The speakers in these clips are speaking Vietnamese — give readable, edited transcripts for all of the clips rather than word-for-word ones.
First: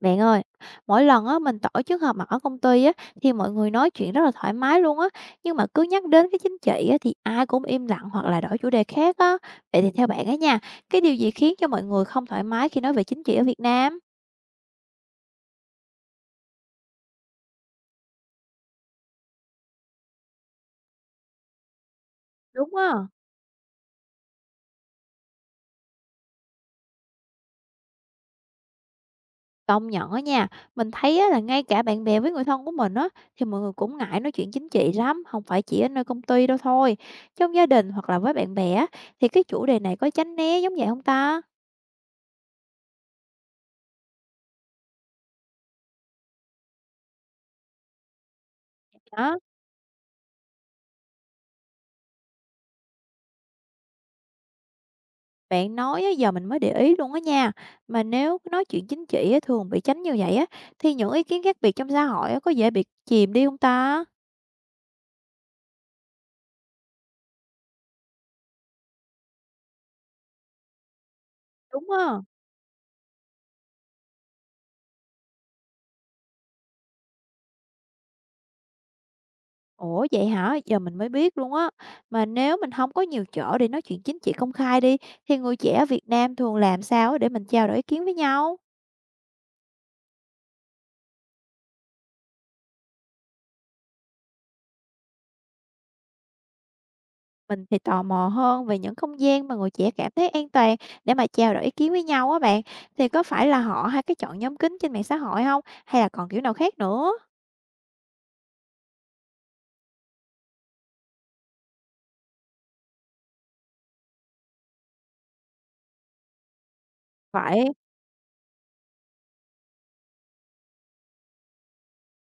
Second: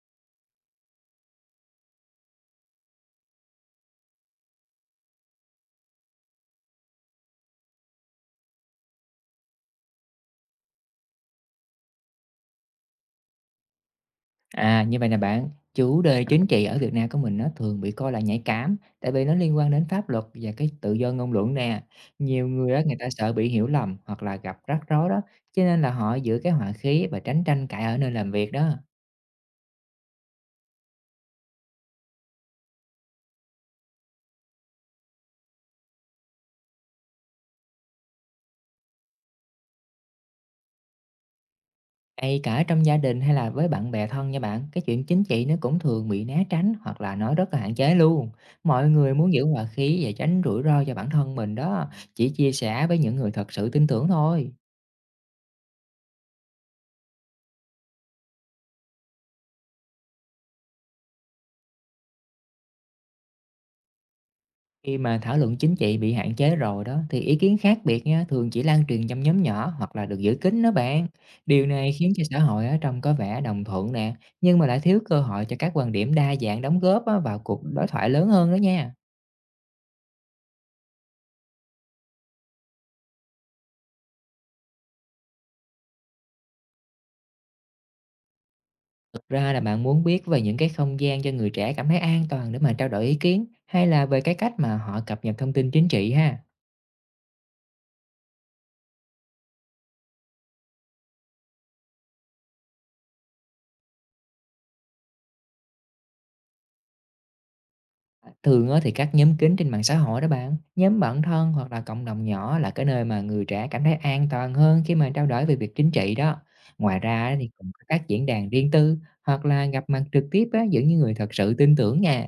Bạn ơi, mỗi lần á mình tổ chức họp mặt ở công ty á thì mọi người nói chuyện rất là thoải mái luôn á, nhưng mà cứ nhắc đến cái chính trị á thì ai cũng im lặng hoặc là đổi chủ đề khác á. Vậy thì theo bạn á nha, cái điều gì khiến cho mọi người không thoải mái khi nói về chính trị ở Việt Nam? À, như vậy là bạn, chủ đề chính trị ở Việt Nam của mình nó thường bị coi là nhạy cảm, tại vì nó liên quan đến pháp luật và cái tự do ngôn luận nè. Nhiều người Đúng á, á. người ta sợ bị hiểu lầm hoặc là gặp rắc rối đó, cho nên là họ giữ cái hòa khí và tránh tranh cãi ở nơi làm việc đó. Công nhận á nha, mình thấy á là ngay cả bạn bè với người thân của mình á thì mọi người cũng ngại nói chuyện chính trị lắm, không phải chỉ ở nơi công ty đâu thôi. Trong gia đình hoặc là với bạn bè á thì cái chủ đề này có tránh né giống vậy không ta? Hay cả trong gia đình hay là với bạn bè thân nha bạn, cái chuyện chính trị nó cũng thường bị né tránh hoặc là nói rất là hạn chế luôn. Mọi người muốn Đó. giữ hòa khí và tránh rủi ro cho bản thân mình đó, chỉ chia sẻ với những người thật sự tin tưởng thôi. Bạn nói á, giờ mình mới để ý luôn á nha. Mà nếu nói chuyện chính trị á, thường bị tránh như vậy á, thì những ý kiến khác biệt trong xã hội á, có dễ bị chìm đi không ta? Khi mà thảo luận chính trị bị hạn chế rồi đó thì ý kiến khác biệt nha thường chỉ lan truyền trong nhóm nhỏ hoặc là được giữ kín đó bạn. Điều Đúng này khiến á. cho xã hội ở trong có vẻ đồng thuận nè, nhưng mà lại thiếu cơ hội cho các quan điểm đa dạng đóng góp á, vào cuộc đối thoại lớn hơn đó nha. Ủa vậy hả? Giờ mình mới biết luôn á. Mà nếu mình không có nhiều chỗ để nói chuyện chính trị công khai đi, thì người trẻ ở Việt Nam thường làm sao để mình trao đổi ý kiến với nhau? Thực ra là bạn muốn biết về những cái không gian cho người trẻ cảm thấy an toàn để mà trao đổi ý kiến, hay là về cái cách mà họ cập nhật thông tin chính trị ha? Mình thì tò mò hơn về những không gian mà người trẻ cảm thấy an toàn để mà trao đổi ý kiến với nhau á bạn. Thì có phải là họ hay cái chọn nhóm kín trên mạng xã hội không? Hay là còn kiểu nào khác nữa? Thường á thì các nhóm kín trên mạng xã hội đó bạn, nhóm bạn thân hoặc là cộng đồng nhỏ là cái nơi mà người trẻ cảm thấy an toàn hơn khi mà trao đổi về việc chính trị đó. Ngoài ra á thì Vậy. cũng có các diễn đàn riêng tư, hoặc là gặp mặt trực tiếp á, giữa những người thật sự tin tưởng nha.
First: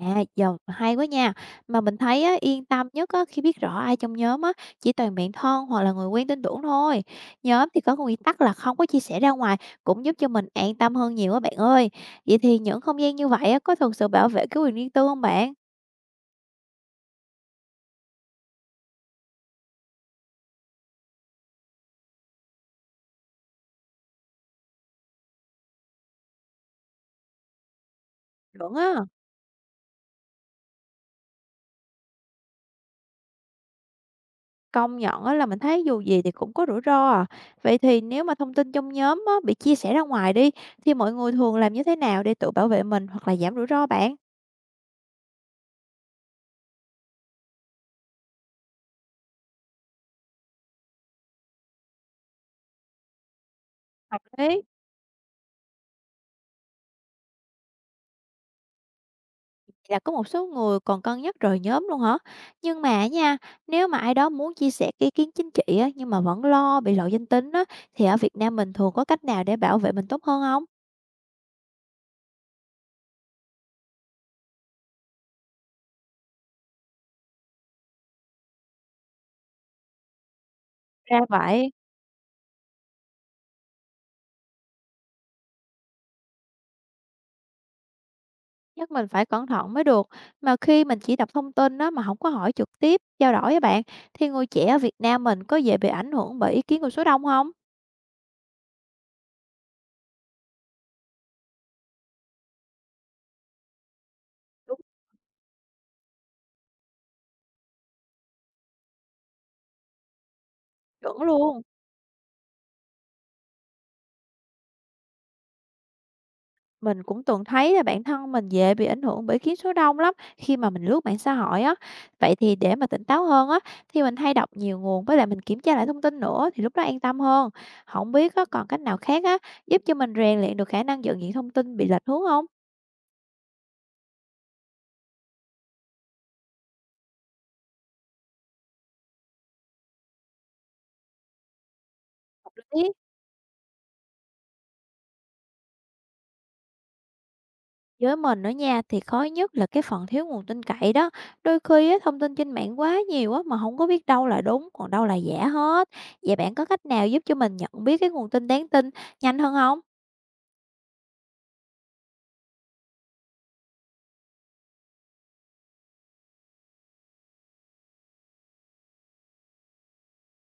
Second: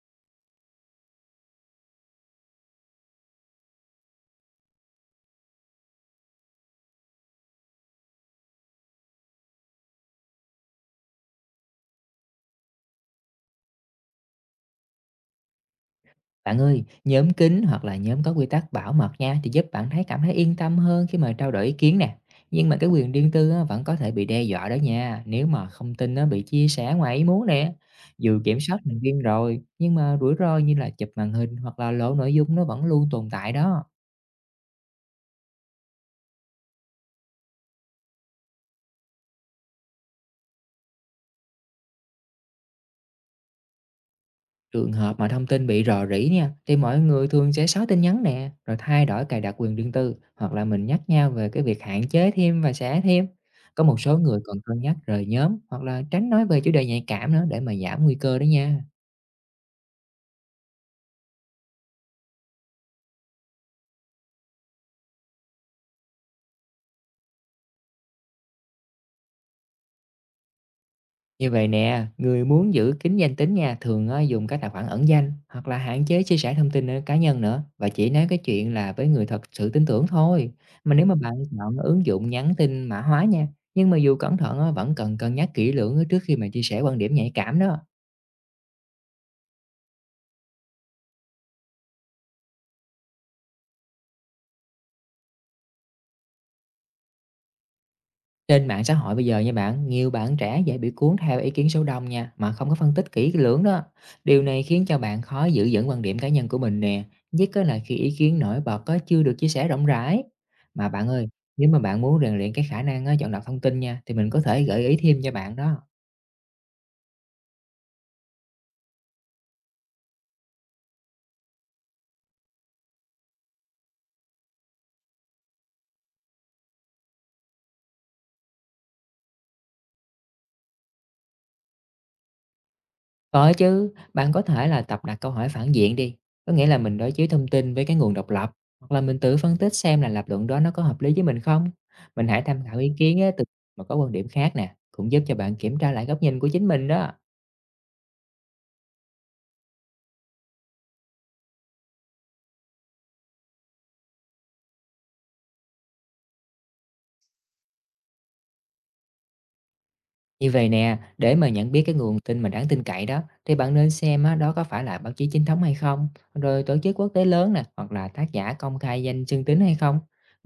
À, giờ hay quá nha. Mà mình thấy á, yên tâm nhất á, khi biết rõ ai trong nhóm á, chỉ toàn bạn thân hoặc là người quen tin tưởng thôi. Nhóm thì có quy tắc là không có chia sẻ ra ngoài cũng giúp cho mình an tâm hơn nhiều á bạn ơi. Vậy thì những không gian như vậy á, có thực sự bảo vệ cái quyền riêng tư không bạn? Bạn ơi, nhóm kín hoặc là nhóm có quy tắc bảo mật nha thì giúp bạn thấy cảm thấy yên tâm hơn khi mà trao đổi ý kiến nè. Nhưng mà cái quyền riêng tư á, vẫn có thể bị đe dọa đó nha, nếu mà thông tin nó bị chia sẻ ngoài ý muốn nè. Dù kiểm Vẫn soát á, thành viên rồi, nhưng mà rủi ro như là chụp màn hình hoặc là lộ nội dung nó vẫn luôn tồn tại đó. công nhận á, là mình thấy dù gì thì cũng có rủi ro à. Vậy thì nếu mà thông tin trong nhóm á, bị chia sẻ ra ngoài đi, thì mọi người thường làm như thế nào để tự bảo vệ mình hoặc là giảm rủi ro bạn? Trường hợp mà thông tin bị rò rỉ nha, thì mọi người thường sẽ xóa tin nhắn nè, rồi thay đổi cài đặt quyền riêng tư, hoặc là mình nhắc nhau về cái việc hạn chế thêm và xóa thêm. Có một số Hợp người còn lý. cân nhắc rời nhóm hoặc là tránh nói về chủ đề nhạy cảm nữa, để mà giảm nguy cơ đó nha. Là có một số người còn cân nhắc rời nhóm luôn hả? Nhưng mà nha, nếu mà ai đó muốn chia sẻ cái ý kiến chính trị á, nhưng mà vẫn lo bị lộ danh tính á, thì ở Việt Nam mình thường có cách nào để bảo vệ mình tốt hơn không? Như vậy nè, người muốn giữ kín danh tính nha, thường á, dùng các tài khoản ẩn danh hoặc là hạn chế chia sẻ thông tin cá nhân nữa, và chỉ nói cái chuyện là với người thật sự tin tưởng thôi. Mà nếu mà Ra bạn vậy, chọn ứng dụng nhắn tin mã hóa nha, nhưng mà dù cẩn thận á, vẫn cần cân nhắc kỹ lưỡng trước khi mà chia sẻ quan điểm nhạy cảm đó. chắc mình phải cẩn thận mới được. Mà khi mình chỉ đọc thông tin á, mà không có hỏi trực tiếp, trao đổi với bạn, thì người trẻ ở Việt Nam mình có dễ bị ảnh hưởng bởi ý kiến của số đông không? Trên mạng xã hội bây giờ nha bạn, nhiều bạn trẻ dễ bị cuốn theo ý kiến số đông nha, mà không có phân tích kỹ lưỡng đó. Điều này Đúng khiến cho bạn khó giữ vững quan điểm cá nhân của mình nè, nhất á là khi ý kiến nổi bật có chưa được chia sẻ rộng rãi. Mà bạn chuẩn ơi, luôn. nếu mà bạn muốn rèn luyện cái khả năng á chọn lọc thông tin nha, thì mình có thể gợi ý thêm cho bạn đó. Mình cũng từng thấy là bản thân mình dễ bị ảnh hưởng bởi kiến số đông lắm khi mà mình lướt mạng xã hội á. Vậy thì để mà tỉnh táo hơn á, thì mình hay đọc nhiều nguồn với lại mình kiểm tra lại thông tin nữa thì lúc đó an tâm hơn. Không biết có còn cách nào khác á giúp cho mình rèn luyện được khả năng nhận diện thông tin bị lệch hướng không? Có chứ, bạn có thể là tập đặt câu hỏi phản diện đi, có nghĩa là mình đối chiếu thông tin với cái nguồn độc lập, hoặc là mình tự phân tích xem là lập luận đó nó có hợp lý với mình không. Mình hãy tham khảo ý Biết kiến á, từ mà có quan điểm khác nè, cũng giúp cho bạn kiểm tra lại góc nhìn của chính mình đó. với mình nữa nha, thì khó nhất là cái phần thiếu nguồn tin cậy đó. Đôi khi á, thông tin trên mạng quá nhiều á mà không có biết đâu là đúng còn đâu là giả hết. Vậy bạn có cách nào giúp cho mình nhận biết cái nguồn tin đáng tin nhanh hơn không? Như vậy nè, để mà nhận biết cái nguồn tin mà đáng tin cậy đó, thì bạn nên xem á, đó có phải là báo chí chính thống hay không, rồi tổ chức quốc tế lớn nè, hoặc là tác giả công khai danh xưng tín hay không.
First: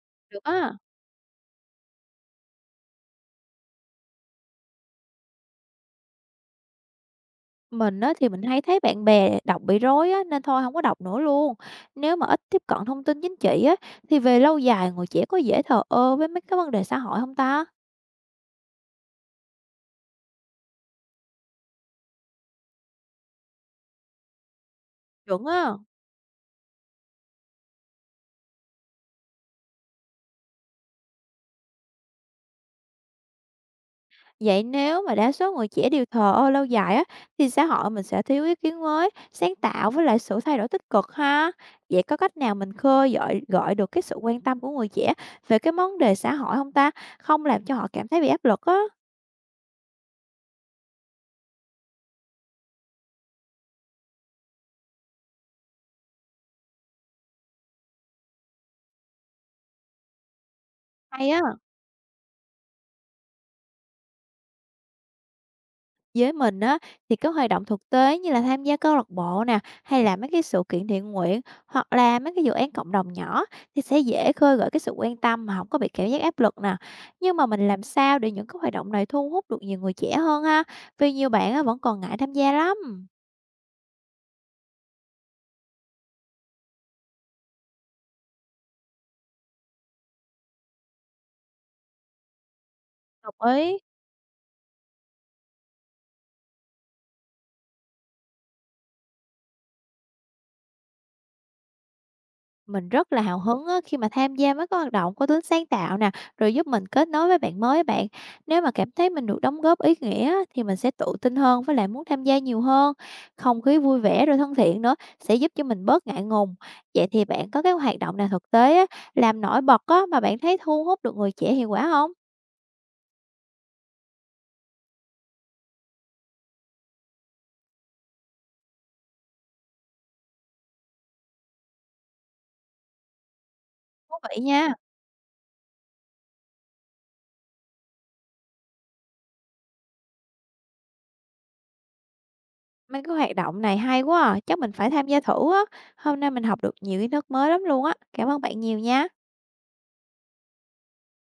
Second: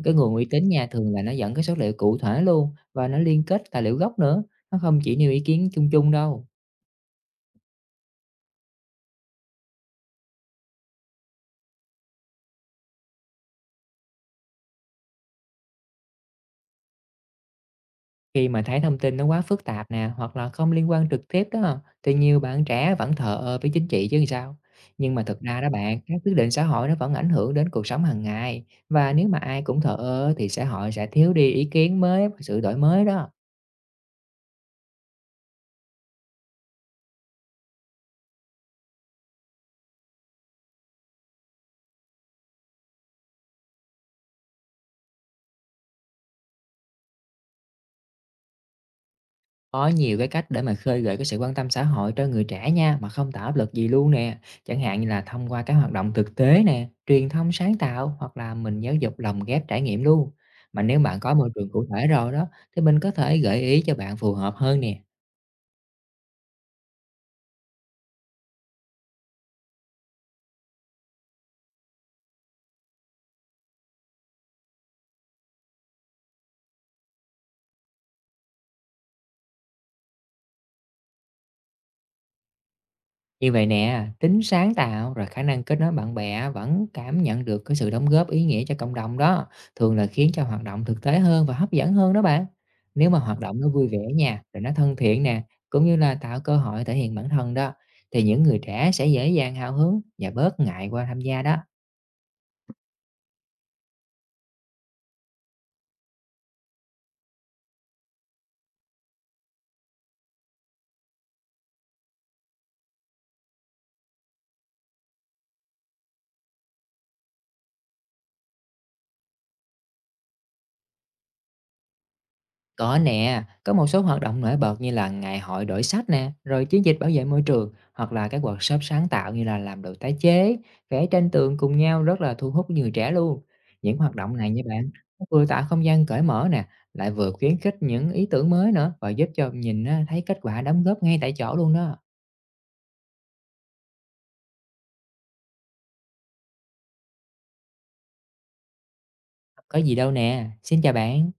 Cái nguồn Được uy tín á. nha, thường là nó dẫn cái số liệu cụ thể luôn, và nó liên kết tài liệu gốc nữa, nó không chỉ nêu ý kiến chung chung đâu. Mình á thì mình hay thấy bạn bè đọc bị rối á, nên thôi không có đọc nữa luôn. Nếu mà ít tiếp cận thông tin chính trị á, thì về lâu dài người trẻ có dễ thờ ơ với mấy cái vấn đề xã hội không ta? Khi mà thấy thông tin nó quá phức tạp nè, hoặc là không liên quan trực tiếp đó, thì nhiều bạn trẻ vẫn thờ ơ với chính trị chứ làm sao. Nhưng mà thực Chuẩn ra á. đó bạn, các quyết định xã hội nó vẫn ảnh hưởng đến cuộc sống hàng ngày. Và nếu mà ai cũng thờ ơ thì xã hội sẽ thiếu đi ý kiến mới và sự đổi mới đó. Vậy nếu mà đa số người trẻ đều thờ ơ lâu dài á, thì xã hội mình sẽ thiếu ý kiến mới, sáng tạo với lại sự thay đổi tích cực ha. Vậy có cách nào mình khơi gợi gợi được cái sự quan tâm của người trẻ về cái vấn đề xã hội không ta? Không làm cho họ cảm thấy bị áp lực á. Có nhiều cái cách để mà khơi gợi cái sự quan tâm xã hội cho người trẻ nha, mà không tạo áp lực gì luôn nè. Chẳng hạn như là thông qua các hoạt động thực tế nè, truyền thông sáng tạo, hoặc là mình giáo dục lồng ghép trải nghiệm luôn. Mà nếu bạn Hay có môi á. trường cụ thể rồi đó, thì mình có thể gợi ý cho bạn phù hợp hơn nè. Với mình á, thì cái hoạt động thực tế như là tham gia câu lạc bộ nè, hay là mấy cái sự kiện thiện nguyện, hoặc là mấy cái dự án cộng đồng nhỏ thì sẽ dễ khơi gợi cái sự quan tâm mà không có bị cảm giác áp lực nè. Nhưng mà mình làm sao để những cái hoạt động này thu hút được nhiều người trẻ hơn ha? Vì nhiều bạn á vẫn còn ngại tham gia lắm. Như vậy nè, tính sáng tạo rồi khả năng kết nối bạn bè vẫn cảm nhận được cái sự đóng góp ý nghĩa cho cộng đồng đó, thường là khiến cho hoạt động thực tế hơn và hấp dẫn hơn đó bạn. Nếu mà hoạt Đồng động nó ý. vui vẻ nha, rồi nó thân thiện nè, cũng như là tạo cơ hội thể hiện bản thân đó, thì những người trẻ sẽ dễ dàng hào hứng và bớt ngại qua tham gia đó. Mình rất là hào hứng á, khi mà tham gia mấy cái hoạt động có tính sáng tạo nè, rồi giúp mình kết nối với bạn mới á bạn. Nếu mà cảm thấy mình được đóng góp ý nghĩa á, thì mình sẽ tự tin hơn với lại muốn tham gia nhiều hơn. Không khí vui vẻ rồi thân thiện nữa sẽ giúp cho mình bớt ngại ngùng. Vậy thì bạn có cái hoạt động nào thực tế á, làm nổi bật á, mà bạn thấy thu hút được người trẻ hiệu quả không? Có nè, có một số hoạt động nổi bật như là ngày hội đổi sách nè, rồi chiến dịch bảo vệ môi trường, hoặc là các workshop sáng tạo như là làm đồ tái chế, vẽ tranh tường cùng nhau, rất là thu hút người trẻ luôn. Những hoạt Thú động vị này nha nha. bạn, nó vừa tạo không gian cởi mở nè, lại vừa khuyến khích những ý tưởng mới nữa, và giúp cho nhìn á, thấy kết quả đóng góp ngay tại chỗ luôn đó. Mấy cái hoạt động này hay quá à, chắc mình phải tham gia thử á. Hôm nay mình học được nhiều kiến thức mới lắm luôn á. Cảm ơn bạn nhiều nha. Có gì đâu nè, xin chào bạn.